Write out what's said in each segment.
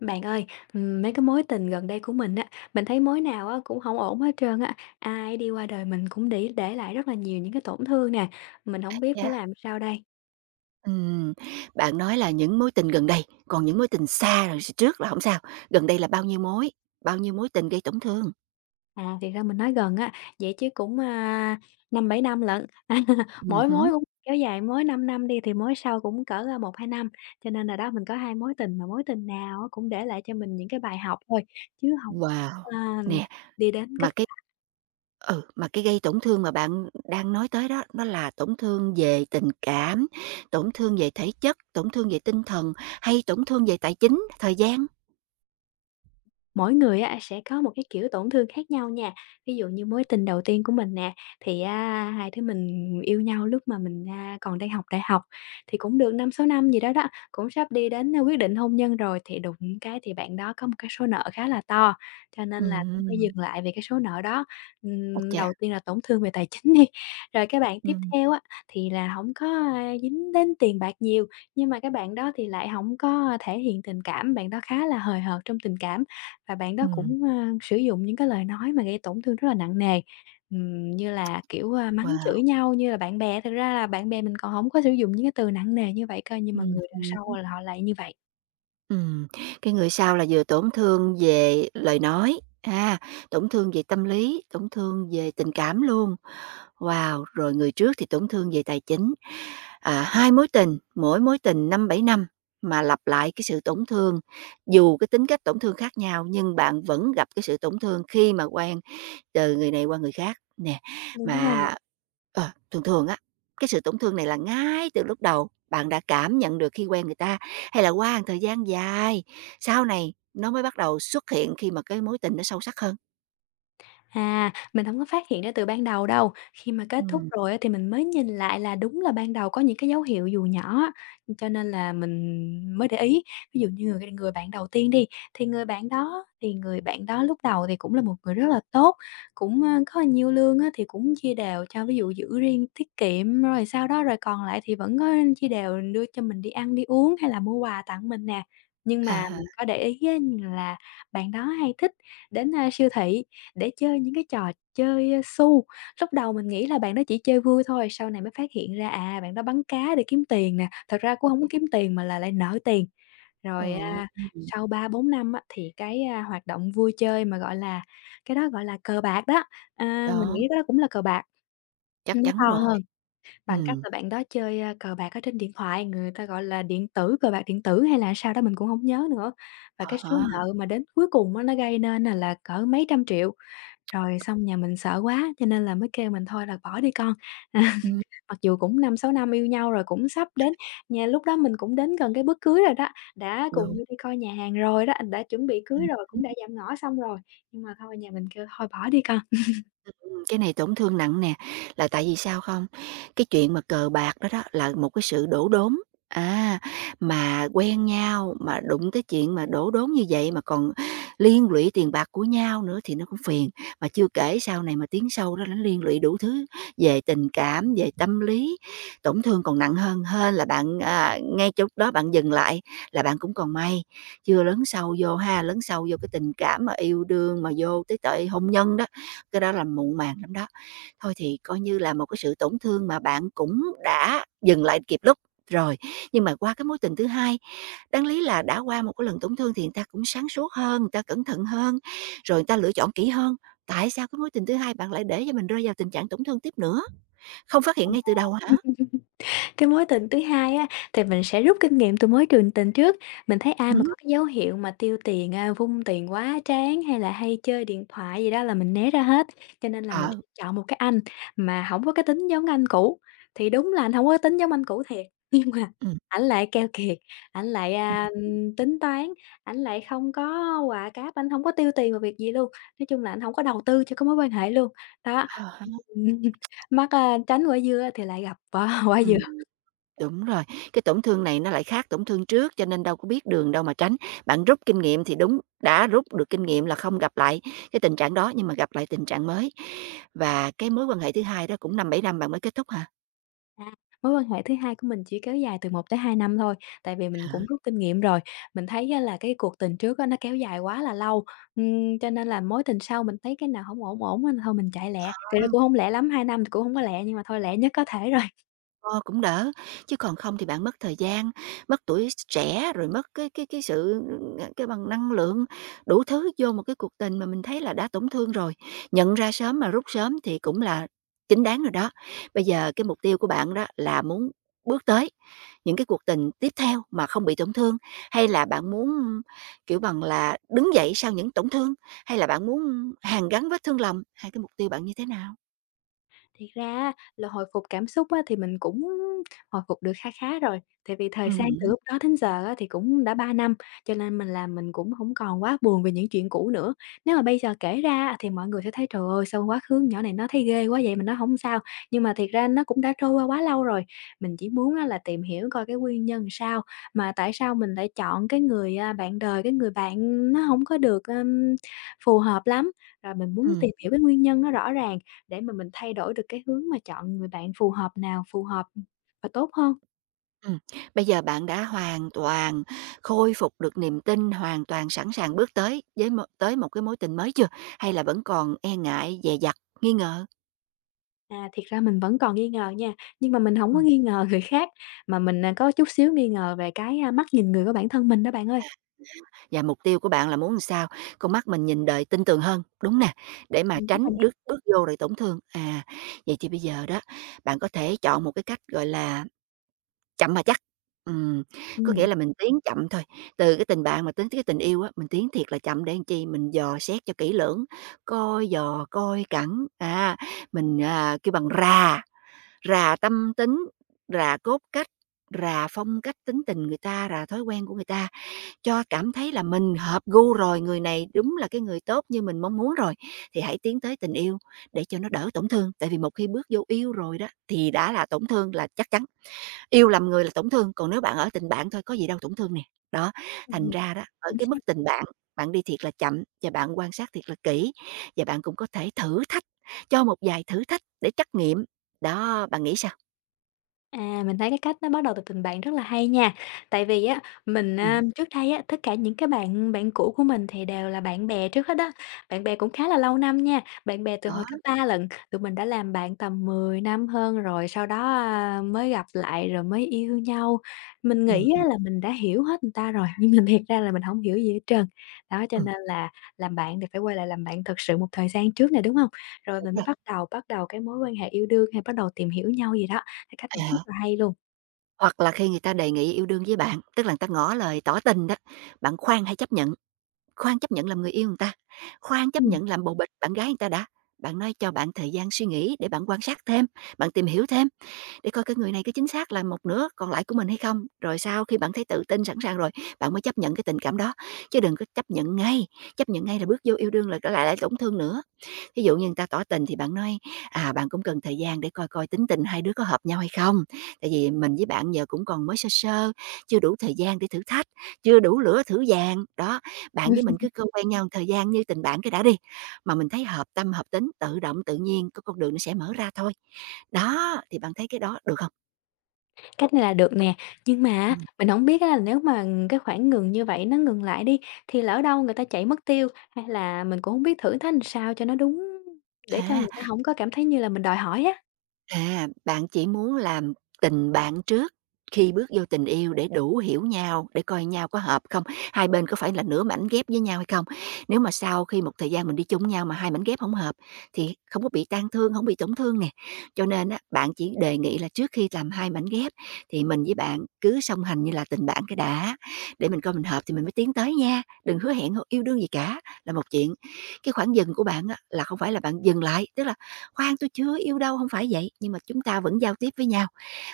Bạn ơi, mấy cái mối tình gần đây của mình á, mình thấy mối nào á cũng không ổn hết trơn á. Ai đi qua đời mình cũng để lại rất là nhiều những cái tổn thương nè, mình không biết phải Yeah. làm sao đây. Ừm, bạn nói là những mối tình gần đây, còn những mối tình xa rồi trước là không sao, gần đây là bao nhiêu mối? Bao nhiêu mối tình gây tổn thương? À, thiệt ra mình nói gần á, vậy chứ cũng, 5-7 năm lận, mỗi mối Hứm. cũng kéo dài mới 5 năm đi thì mối sau cũng cỡ, 1-2 năm. Cho nên là đó, mình có 2 mối tình mà mối tình nào á cũng để lại cho mình những cái bài học thôi, chứ không Wow! a, Nè, đi đến kết. mà cái mà cái gây tổn thương mà bạn đang nói tới đó, nó là tổn thương về tình cảm, tổn thương về thể chất, tổn thương về tinh thần hay tổn thương về tài chính, thời gian? Mỗi người á sẽ có một cái kiểu tổn thương khác nhau nha. Ví dụ như mối tình đầu tiên của mình nè, thì á hai đứa mình yêu nhau lúc mà mình, còn đang học đại học, thì cũng được năm sáu năm gì đó đó, cũng sắp đi đến, quyết định hôn nhân rồi, thì đụng cái thì bạn đó có một cái số nợ khá là to, cho nên là cũng phải Ừm, dừng lại về cái số nợ đó. ái chà, Đầu tiên là tổn thương về tài chính đi, rồi các bạn tiếp ừm, theo á, thì là không có, dính đến tiền bạc nhiều, nhưng mà các bạn đó thì lại không có thể hiện tình cảm, bạn đó khá là hời hợt trong tình cảm. Và bạn đó ừm, cũng, sử dụng những cái lời nói mà gây tổn thương rất là nặng nề, như là, kiểu, mắng chửi wow, nhau như là bạn bè. Thực ra là bạn bè mình còn không có sử dụng những cái từ nặng nề như vậy cơ, nhưng mà người đằng sau ừm. là họ lại như vậy. Ừm, cái người sau là vừa tổn thương về lời nói, ha, tổn thương về tâm lý, tổn thương về tình cảm luôn. Wow! Rồi người trước thì tổn thương về tài chính. À, 2 mối tình, mỗi mối tình năm bảy năm mà lặp lại cái sự tổn thương, dù cái tính cách tổn thương khác nhau nhưng bạn vẫn gặp cái sự tổn thương khi mà quen từ người này qua người khác nè. Đúng rồi. Mà, ờ, thường thường á, cái sự tổn thương này là ngay từ lúc đầu bạn đã cảm nhận được khi quen người ta, hay là qua một thời gian dài, sau này nó mới bắt đầu xuất hiện khi mà cái mối tình nó sâu sắc hơn? À, mình không có phát hiện ra từ ban đầu đâu, khi mà kết thúc Ừm, rồi á thì mình mới nhìn lại là đúng là ban đầu có những cái dấu hiệu dù nhỏ á, cho nên là mình mới để ý. Ví dụ như người người bạn đầu tiên đi, thì người bạn đó thì người bạn đó lúc đầu thì cũng là một người rất là tốt, cũng, ơ, có nhiều lương á thì cũng chia đều cho, ví dụ giữ riêng tiết kiệm, rồi sau đó rồi còn lại thì vẫn có chia đều đưa cho mình đi ăn, đi uống hay là mua quà tặng mình nè. Nhưng à mà mình ha, có để ý á là bạn đó hay thích đến, siêu thị, để chơi những cái trò chơi, ơ, xu. Lúc đầu mình nghĩ là bạn đó chỉ chơi vui thôi, sau này mới phát hiện ra, à, bạn đó bắn cá để kiếm tiền nè, thật ra cũng không có kiếm tiền mà là lại nợ tiền. ồ, Rồi, ừm, sau 3 4 năm á, thì cái, hoạt động vui chơi mà, gọi là, cái đó gọi là cờ bạc đó, mình đó, nghĩ cái đó cũng là cờ bạc, chắc nhưng nó chắn to rồi, hơn, bằng cách ừm, là bạn đó chơi, cờ bạc ở trên điện thoại, người ta gọi là điện tử, cờ bạc điện tử hay là sao đó mình cũng không nhớ nữa. Và à cái số há, nợ mà đến cuối cùng á, nó gây nên là cỡ mấy trăm triệu. Rồi xong nhà mình sợ quá cho nên là mới kêu mình "Thôi là bỏ đi con." ừm, Mặc dù cũng năm sáu năm yêu nhau rồi, cũng sắp đến nhà lúc đó mình cũng đến gần cái bước cưới rồi đó, đã cùng đúng, nhau đi coi nhà hàng rồi đó, đã chuẩn bị cưới ừm. rồi, cũng đã dạm ngõ xong rồi, nhưng mà thôi nhà mình kêu "Thôi bỏ đi con." Cái này tổn thương nặng nè, là tại vì sao không? Cái chuyện mà cờ bạc đó đó là một cái sự đổ đốn, à, mà quen nhau, mà đụng tới chuyện mà đổ đốn như vậy mà còn liên lụy tiền bạc của nhau nữa thì nó cũng phiền. Mà chưa kể sau này mà tiến sâu đó nó liên lụy đủ thứ về tình cảm, về tâm lý, tổn thương còn nặng hơn hơn là bạn, à, ngay chỗ đó bạn dừng lại là bạn cũng còn may, chưa lớn sâu vô ha, lớn sâu vô cái tình cảm mà yêu đương mà vô tới tệ hôn nhân đó cái đó là muộn màng lắm đó. Thôi thì coi như là một cái sự tổn thương mà bạn cũng đã dừng lại kịp lúc rồi, nhưng mà qua cái mối tình thứ hai, đáng lý là đã qua một cái lần tổn thương thì người ta cũng sáng suốt hơn, người ta cẩn thận hơn, rồi người ta lựa chọn kỹ hơn. Tại sao cái mối tình thứ hai bạn lại để cho mình rơi vào tình trạng tổn thương tiếp nữa? Không phát hiện ngay từ đầu hả? Cái mối tình thứ hai á, thì mình sẽ rút kinh nghiệm từ mối trường tình trước. Mình thấy ai mà Ừm, có cái dấu hiệu mà tiêu tiền, vung tiền quá trán hay là hay chơi điện thoại gì đó là mình né ra hết, cho nên là mình ờ, sẽ chọn một cái anh mà hổng có cái tính giống anh cũ. Thì đúng là anh hổng có tính giống anh cũ thiệt, nhưng mà ừm, ảnh lại keo kiệt, ảnh lại, ừm, tính toán, ảnh lại không có quà cáp, ảnh hổng có tiêu tiền vào việc gì luôn. Nói chung là ảnh hổng có đầu tư cho cái mối quan hệ luôn. Đó, ờ ha, ừm, mắc, tránh quả dưa thì lại gặp quả quả dừa. ừm. Đúng rồi, cái tổn thương này nó lại khác tổn thương trước cho nên đâu có biết đường đâu mà tránh. Bạn rút kinh nghiệm thì đúng, đã rút được kinh nghiệm là không gặp lại cái tình trạng đó nhưng mà gặp lại tình trạng mới. Và cái mối quan hệ thứ hai đó cũng năm bảy năm bạn mới kết thúc hả? À, mối quan hệ thứ hai của mình chỉ kéo dài từ một tới 2 năm thôi, tại vì mình cũng rút kinh nghiệm rồi. Mình thấy á là cái cuộc tình trước á nó kéo dài quá là lâu, cho nên là mối tình sau mình thấy cái nào không ổn ổn á thôi mình chạy lẹ. Thực Hả? ra cũng không lẹ lắm, 2 năm thì cũng không có lẹ nhưng mà thôi lẹ nhất có thể rồi. Ờ, cũng đỡ, chứ còn không thì bạn mất thời gian, mất tuổi trẻ, rồi mất cái sự ừ, cái bằng năng lượng, đủ thứ vô một cái cuộc tình mà mình thấy là đã tổn thương rồi. Nhận ra sớm mà rút sớm thì cũng là chính đáng rồi đó. Bây giờ cái mục tiêu của bạn đó là muốn bước tới những cái cuộc tình tiếp theo mà không bị tổn thương, hay là bạn muốn, kiểu bằng là, đứng dậy sau những tổn thương, hay là bạn muốn hàn gắn vết thương lòng? Hai cái mục tiêu bạn như thế nào? Thiệt ra á là hồi phục cảm xúc á thì mình cũng hồi phục được kha khá rồi, tại vì thời gian từ hứm. lúc đó đến giờ á thì cũng đã 3 năm, cho nên mình làm mình cũng không còn quá buồn về những chuyện cũ nữa. Nếu mà bây giờ kể ra á thì mọi người sẽ thấy "Trời ơi, sao quá khứ nhỏ này nó thấy ghê quá vậy?" Mình nói không sao." Nhưng mà thiệt ra nó cũng đã trôi qua quá lâu rồi, mình chỉ muốn á là tìm hiểu coi cái nguyên nhân sao, mà tại sao mình lại chọn cái người, bạn đời, cái người bạn nó không có được, phù hợp lắm, rồi mình muốn tìm hiểu cái nguyên nhân nó rõ ràng. Để mà mình thay đổi được cái hướng mà chọn người bạn phù hợp nào phù hợp, và tốt hơn. Ừm, bây giờ bạn đã hoàn toàn khôi phục được niềm tin, hoàn toàn sẵn sàng bước tới với một cái mối tình mới chưa? Hay là vẫn còn e ngại, dè dặt, nghi ngờ? À, thiệt ra mình vẫn còn nghi ngờ nha, nhưng mà mình hổng có Ừm, nghi ngờ người khác, mà mình, à, có chút xíu nghi ngờ về cái, mắt nhìn người của bản thân mình đó bạn ơi. và mục tiêu của bạn là muốn làm sao? Con mắt mình nhìn đời tin tưởng hơn, đúng nè, để mà Đúng rồi tránh bước nè, bước vô rồi tổn thương. À, vậy thì bây giờ đó, bạn có thể chọn một cái cách, gọi là chậm mà chắc. Ừm, có ừm, nghĩa là mình tiến chậm thôi, từ cái tình bạn mà tới cái tình yêu á, mình tiến thiệt là chậm để làm chi, mình dò xét cho kỹ lưỡng, coi dò, coi cẩn, à, mình, à, kêu bằng rà, rà tâm tính, rà cốt cách, rà phong cách tính tình người ta, rà thói quen của người ta, cho cảm thấy là mình hợp gu rồi, người này đúng là cái người tốt như mình mong muốn rồi, thì hãy tiến tới tình yêu để cho nó đỡ tổn thương. Tại vì một khi bước vô yêu rồi đó, thì đã là tổn thương là chắc chắn. Yêu lầm người là tổn thương, còn nếu bạn ở tình bạn thôi có gì đâu tổn thương nè. Đó, thành Ừm ra đó, ở cái mức chính xác. tình bạn, bạn đi thiệt là chậm và bạn quan sát thiệt là kỹ, và bạn cũng có thể thử thách, cho một vài thử thách để trắc nghiệm. Đó, bạn nghĩ sao? À, mình thấy cái cách nó bắt đầu từ tình bạn rất là hay nha. Tại vì á, mình, Ừm, trước đây á, tất cả những cái bạn bạn cũ của mình thì đều là bạn bè trước hết đó. Bạn bè cũng khá là lâu năm nha, bạn bè từ hồi đó, cấp 3 lận, tụi mình đã làm bạn tầm 10 năm hơn rồi, sau đó, mới gặp lại rồi mới yêu nhau. Mình nghĩ á, hứm, là mình đã hiểu hết người ta rồi, nhưng mà thiệt ra là mình không hiểu gì hết trơn. Đó, cho ừm, nên là làm bạn thì phải quay lại làm bạn thật sự một thời gian trước này đúng không? Rồi đúng mình mới rồi, bắt đầu cái mối quan hệ yêu đương hay bắt đầu tìm hiểu nhau gì đó. Cái cách à này rất há. là hay luôn. Hoặc là khi người ta đề nghị yêu đương với bạn, tức là người ta ngỏ lời tỏ tình đó, bạn khoan hãy chấp nhận, khoan chấp nhận làm người yêu người ta, khoan chấp Ừm. nhận làm bồ bịch bạn gái người ta đã, bạn nói cho bạn thời gian suy nghĩ để bạn quan sát thêm, bạn tìm hiểu thêm, để coi cái người này có chính xác là một nửa còn lại của mình hay không. Rồi sau khi bạn thấy tự tin sẵn sàng rồi, bạn mới chấp nhận cái tình cảm đó, chứ đừng có chấp nhận ngay là bước vô yêu đương là lại lại tổn thương nữa. Thí dụ như người ta tỏ tình thì bạn nói, à, bạn cũng cần thời gian để coi coi tính tình hai đứa có hợp nhau hay không. Tại vì mình với bạn giờ cũng còn mới sơ sơ, chưa đủ thời gian để thử thách, chưa đủ lửa thử vàng. Đó, bạn với mình cứ cơ quen nhau thời gian như tình bạn cái đã đi. Mà mình thấy hợp tâm, hợp tính, tự động, tự nhiên, có con đường nó sẽ mở ra thôi. Đó, thì bạn thấy cái đó được không? Cách này là được nè, nhưng mà á, Ừm, mình không biết á là nếu mà cái khoảng ngừng như vậy nó ngừng lại đi, thì lỡ đâu người ta chạy mất tiêu, hay là mình cũng không biết thử thách làm sao cho nó đúng để cho người à. ta không có cảm thấy như là mình đòi hỏi á. À, bạn chỉ muốn làm tình bạn trước khi bước vô tình yêu để đủ hiểu nhau, để coi nhau có hợp không? Hai bên có phải là nửa mảnh ghép với nhau hay không? Nếu mà sau khi một thời gian mình đi chung nhau mà hai mảnh ghép không hợp thì không có bị tan thương, không bị tổn thương nè. Cho nên á, bạn chỉ đề nghị là trước khi làm hai mảnh ghép thì mình với bạn cứ song hành như là tình bạn cái đã, để mình coi mình hợp thì mình mới tiến tới nha, đừng hứa hẹn yêu đương gì cả, là một chuyện. Cái khoảng dừng của bạn á, là không phải là bạn dừng lại, tức là "Khoan, tôi chưa yêu đâu", không phải vậy, nhưng mà chúng ta vẫn giao tiếp với nhau,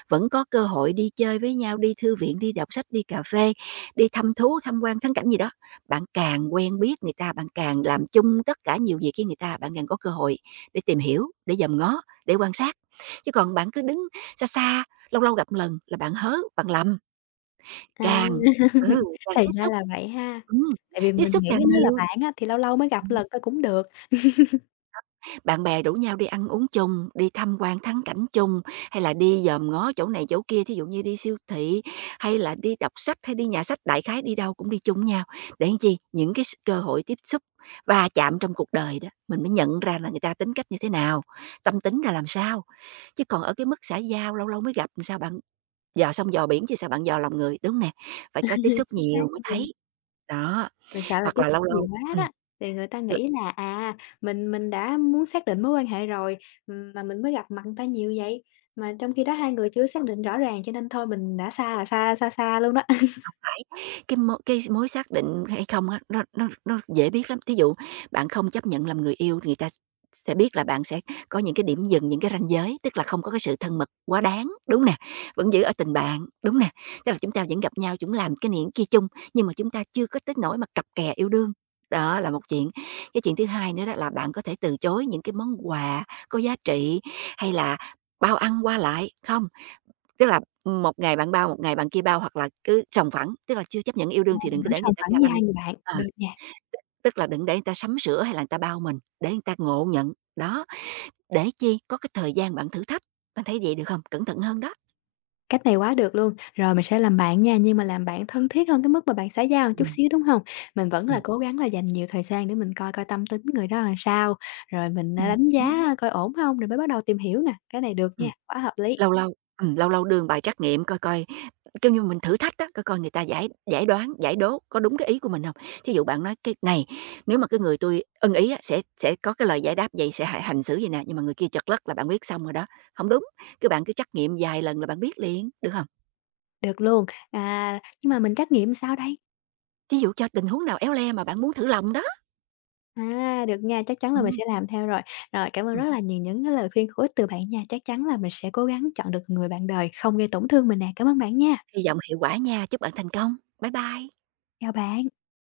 vẫn có cơ hội đi chơi với nhau, đi thư viện, đi đọc sách, đi cà phê, đi thăm thú, tham quan thắng cảnh gì đó. Bạn càng quen biết người ta, bạn càng làm chung tất cả nhiều việc với người ta, bạn càng có cơ hội để tìm hiểu, để dòm ngó, để quan sát. Chứ còn bạn cứ đứng xa xa, lâu lâu gặp một lần là bạn hớ, bạn lầm, À, càng ừ, càng thì ra là vậy ha, ừm, tại vì tiếp mình xúc nghĩ càng nó là nhiều. bạn á, thì lâu lâu mới gặp Ừm. lần thôi cũng được. Bạn bè rủ nhau đi ăn uống chung, đi tham quan thắng cảnh chung, hay là đi dòm ngó chỗ này chỗ kia, thí dụ như đi siêu thị, hay là đi đọc sách, hay đi nhà sách, đại khái đi đâu cũng đi chung với nhau. Để làm chi? Những cái cơ hội tiếp xúc, va chạm trong cuộc đời đó, mình mới nhận ra là người ta tính cách như thế nào, tâm tính ra làm sao. Chứ còn ở cái mức xã giao lâu lâu mới gặp làm sao bạn dò sông dò biển chứ sao bạn dò lòng người, đúng nè, phải có tiếp xúc Chính xác nhiều mới luôn. thấy. Đó, Mình sợ là hoặc tiếp là xúc lâu nhiều lâu quá ừm. đó, thì người ta nghĩ là, à, mình đã muốn xác định mối quan hệ rồi, mà mình mới gặp mặt người ta nhiều vậy, mà trong khi đó hai người chưa xác định rõ ràng cho nên thôi mình đã xa là xa xa xa luôn đó. Cái mối xác định hay không á, nó dễ biết lắm. Thí dụ bạn không chấp nhận làm người yêu, người ta sẽ biết là bạn sẽ có những cái điểm dừng, những cái ranh giới, tức là không có cái sự thân mật quá đáng, đúng nè, vẫn giữ ở tình bạn, đúng nè. Tức là chúng ta vẫn gặp nhau, chúng làm cái này kia chung, nhưng mà chúng ta chưa có tới nỗi mà cặp kè yêu đương. Đó là một chuyện. Cái chuyện thứ hai nữa đó là bạn có thể từ chối những cái món quà có giá trị hay là bao ăn qua lại, không? Tức là, một ngày bạn bao, một ngày bạn kia bao hoặc là cứ sòng phẳng, tức là chưa chấp nhận yêu đương thì Mình đừng có vẫn để người sòng ta phẳng ga như lăng. hai người bạn, À, được nha. tức tức là đừng để người ta sắm sửa hay là người ta bao mình, để người ta ngộ nhận. Đó, để chi có cái thời gian bạn thử thách, bạn thấy vậy được không? Cẩn thận hơn đó. Cách này quá được luôn. Rồi mình sẽ làm bạn nha, nhưng mà làm bạn thân thiết hơn cái mức mà bạn xã giao một chút Ừm. xíu, đúng không? Mình vẫn là Ừm. cố gắng là dành nhiều thời gian để mình coi coi tâm tính người đó làm sao, rồi mình, đánh Hứm. giá coi ổn không rồi mới bắt đầu tìm hiểu nè, cái này được nha, quá hợp lý. Lâu lâu lâu lâu đưa bài trắc nghiệm coi coi, kêu như, mình thử thách á, coi coi người ta giải giải đoán, giải đố có đúng cái ý của mình không? Thí dụ bạn nói cái này, nếu mà cái người tôi ưng ý á, sẽ có cái lời giải đáp vậy, sẽ hành xử vậy nè, nhưng mà người kia chật lất là bạn biết xong rồi đó, không đúng, cái bạn cứ trắc nghiệm vài lần là bạn biết liền, được không? Được luôn. À, nhưng mà mình trắc nghiệm sao đây? Thí dụ cho tình huống nào éo le mà bạn muốn thử lòng đó. À, được nha, chắc chắn là mình Ừm, sẽ làm theo rồi. Rồi, cảm ơn rất ừm, là nhiều những cái lời khuyên hữu ích từ bạn nha. Chắc chắn là mình sẽ cố gắng chọn được người bạn đời không gây tổn thương mình nè. Cảm ơn bạn nha. hy vọng hiệu quả nha, chúc bạn thành công. Bye bye. Chào bạn.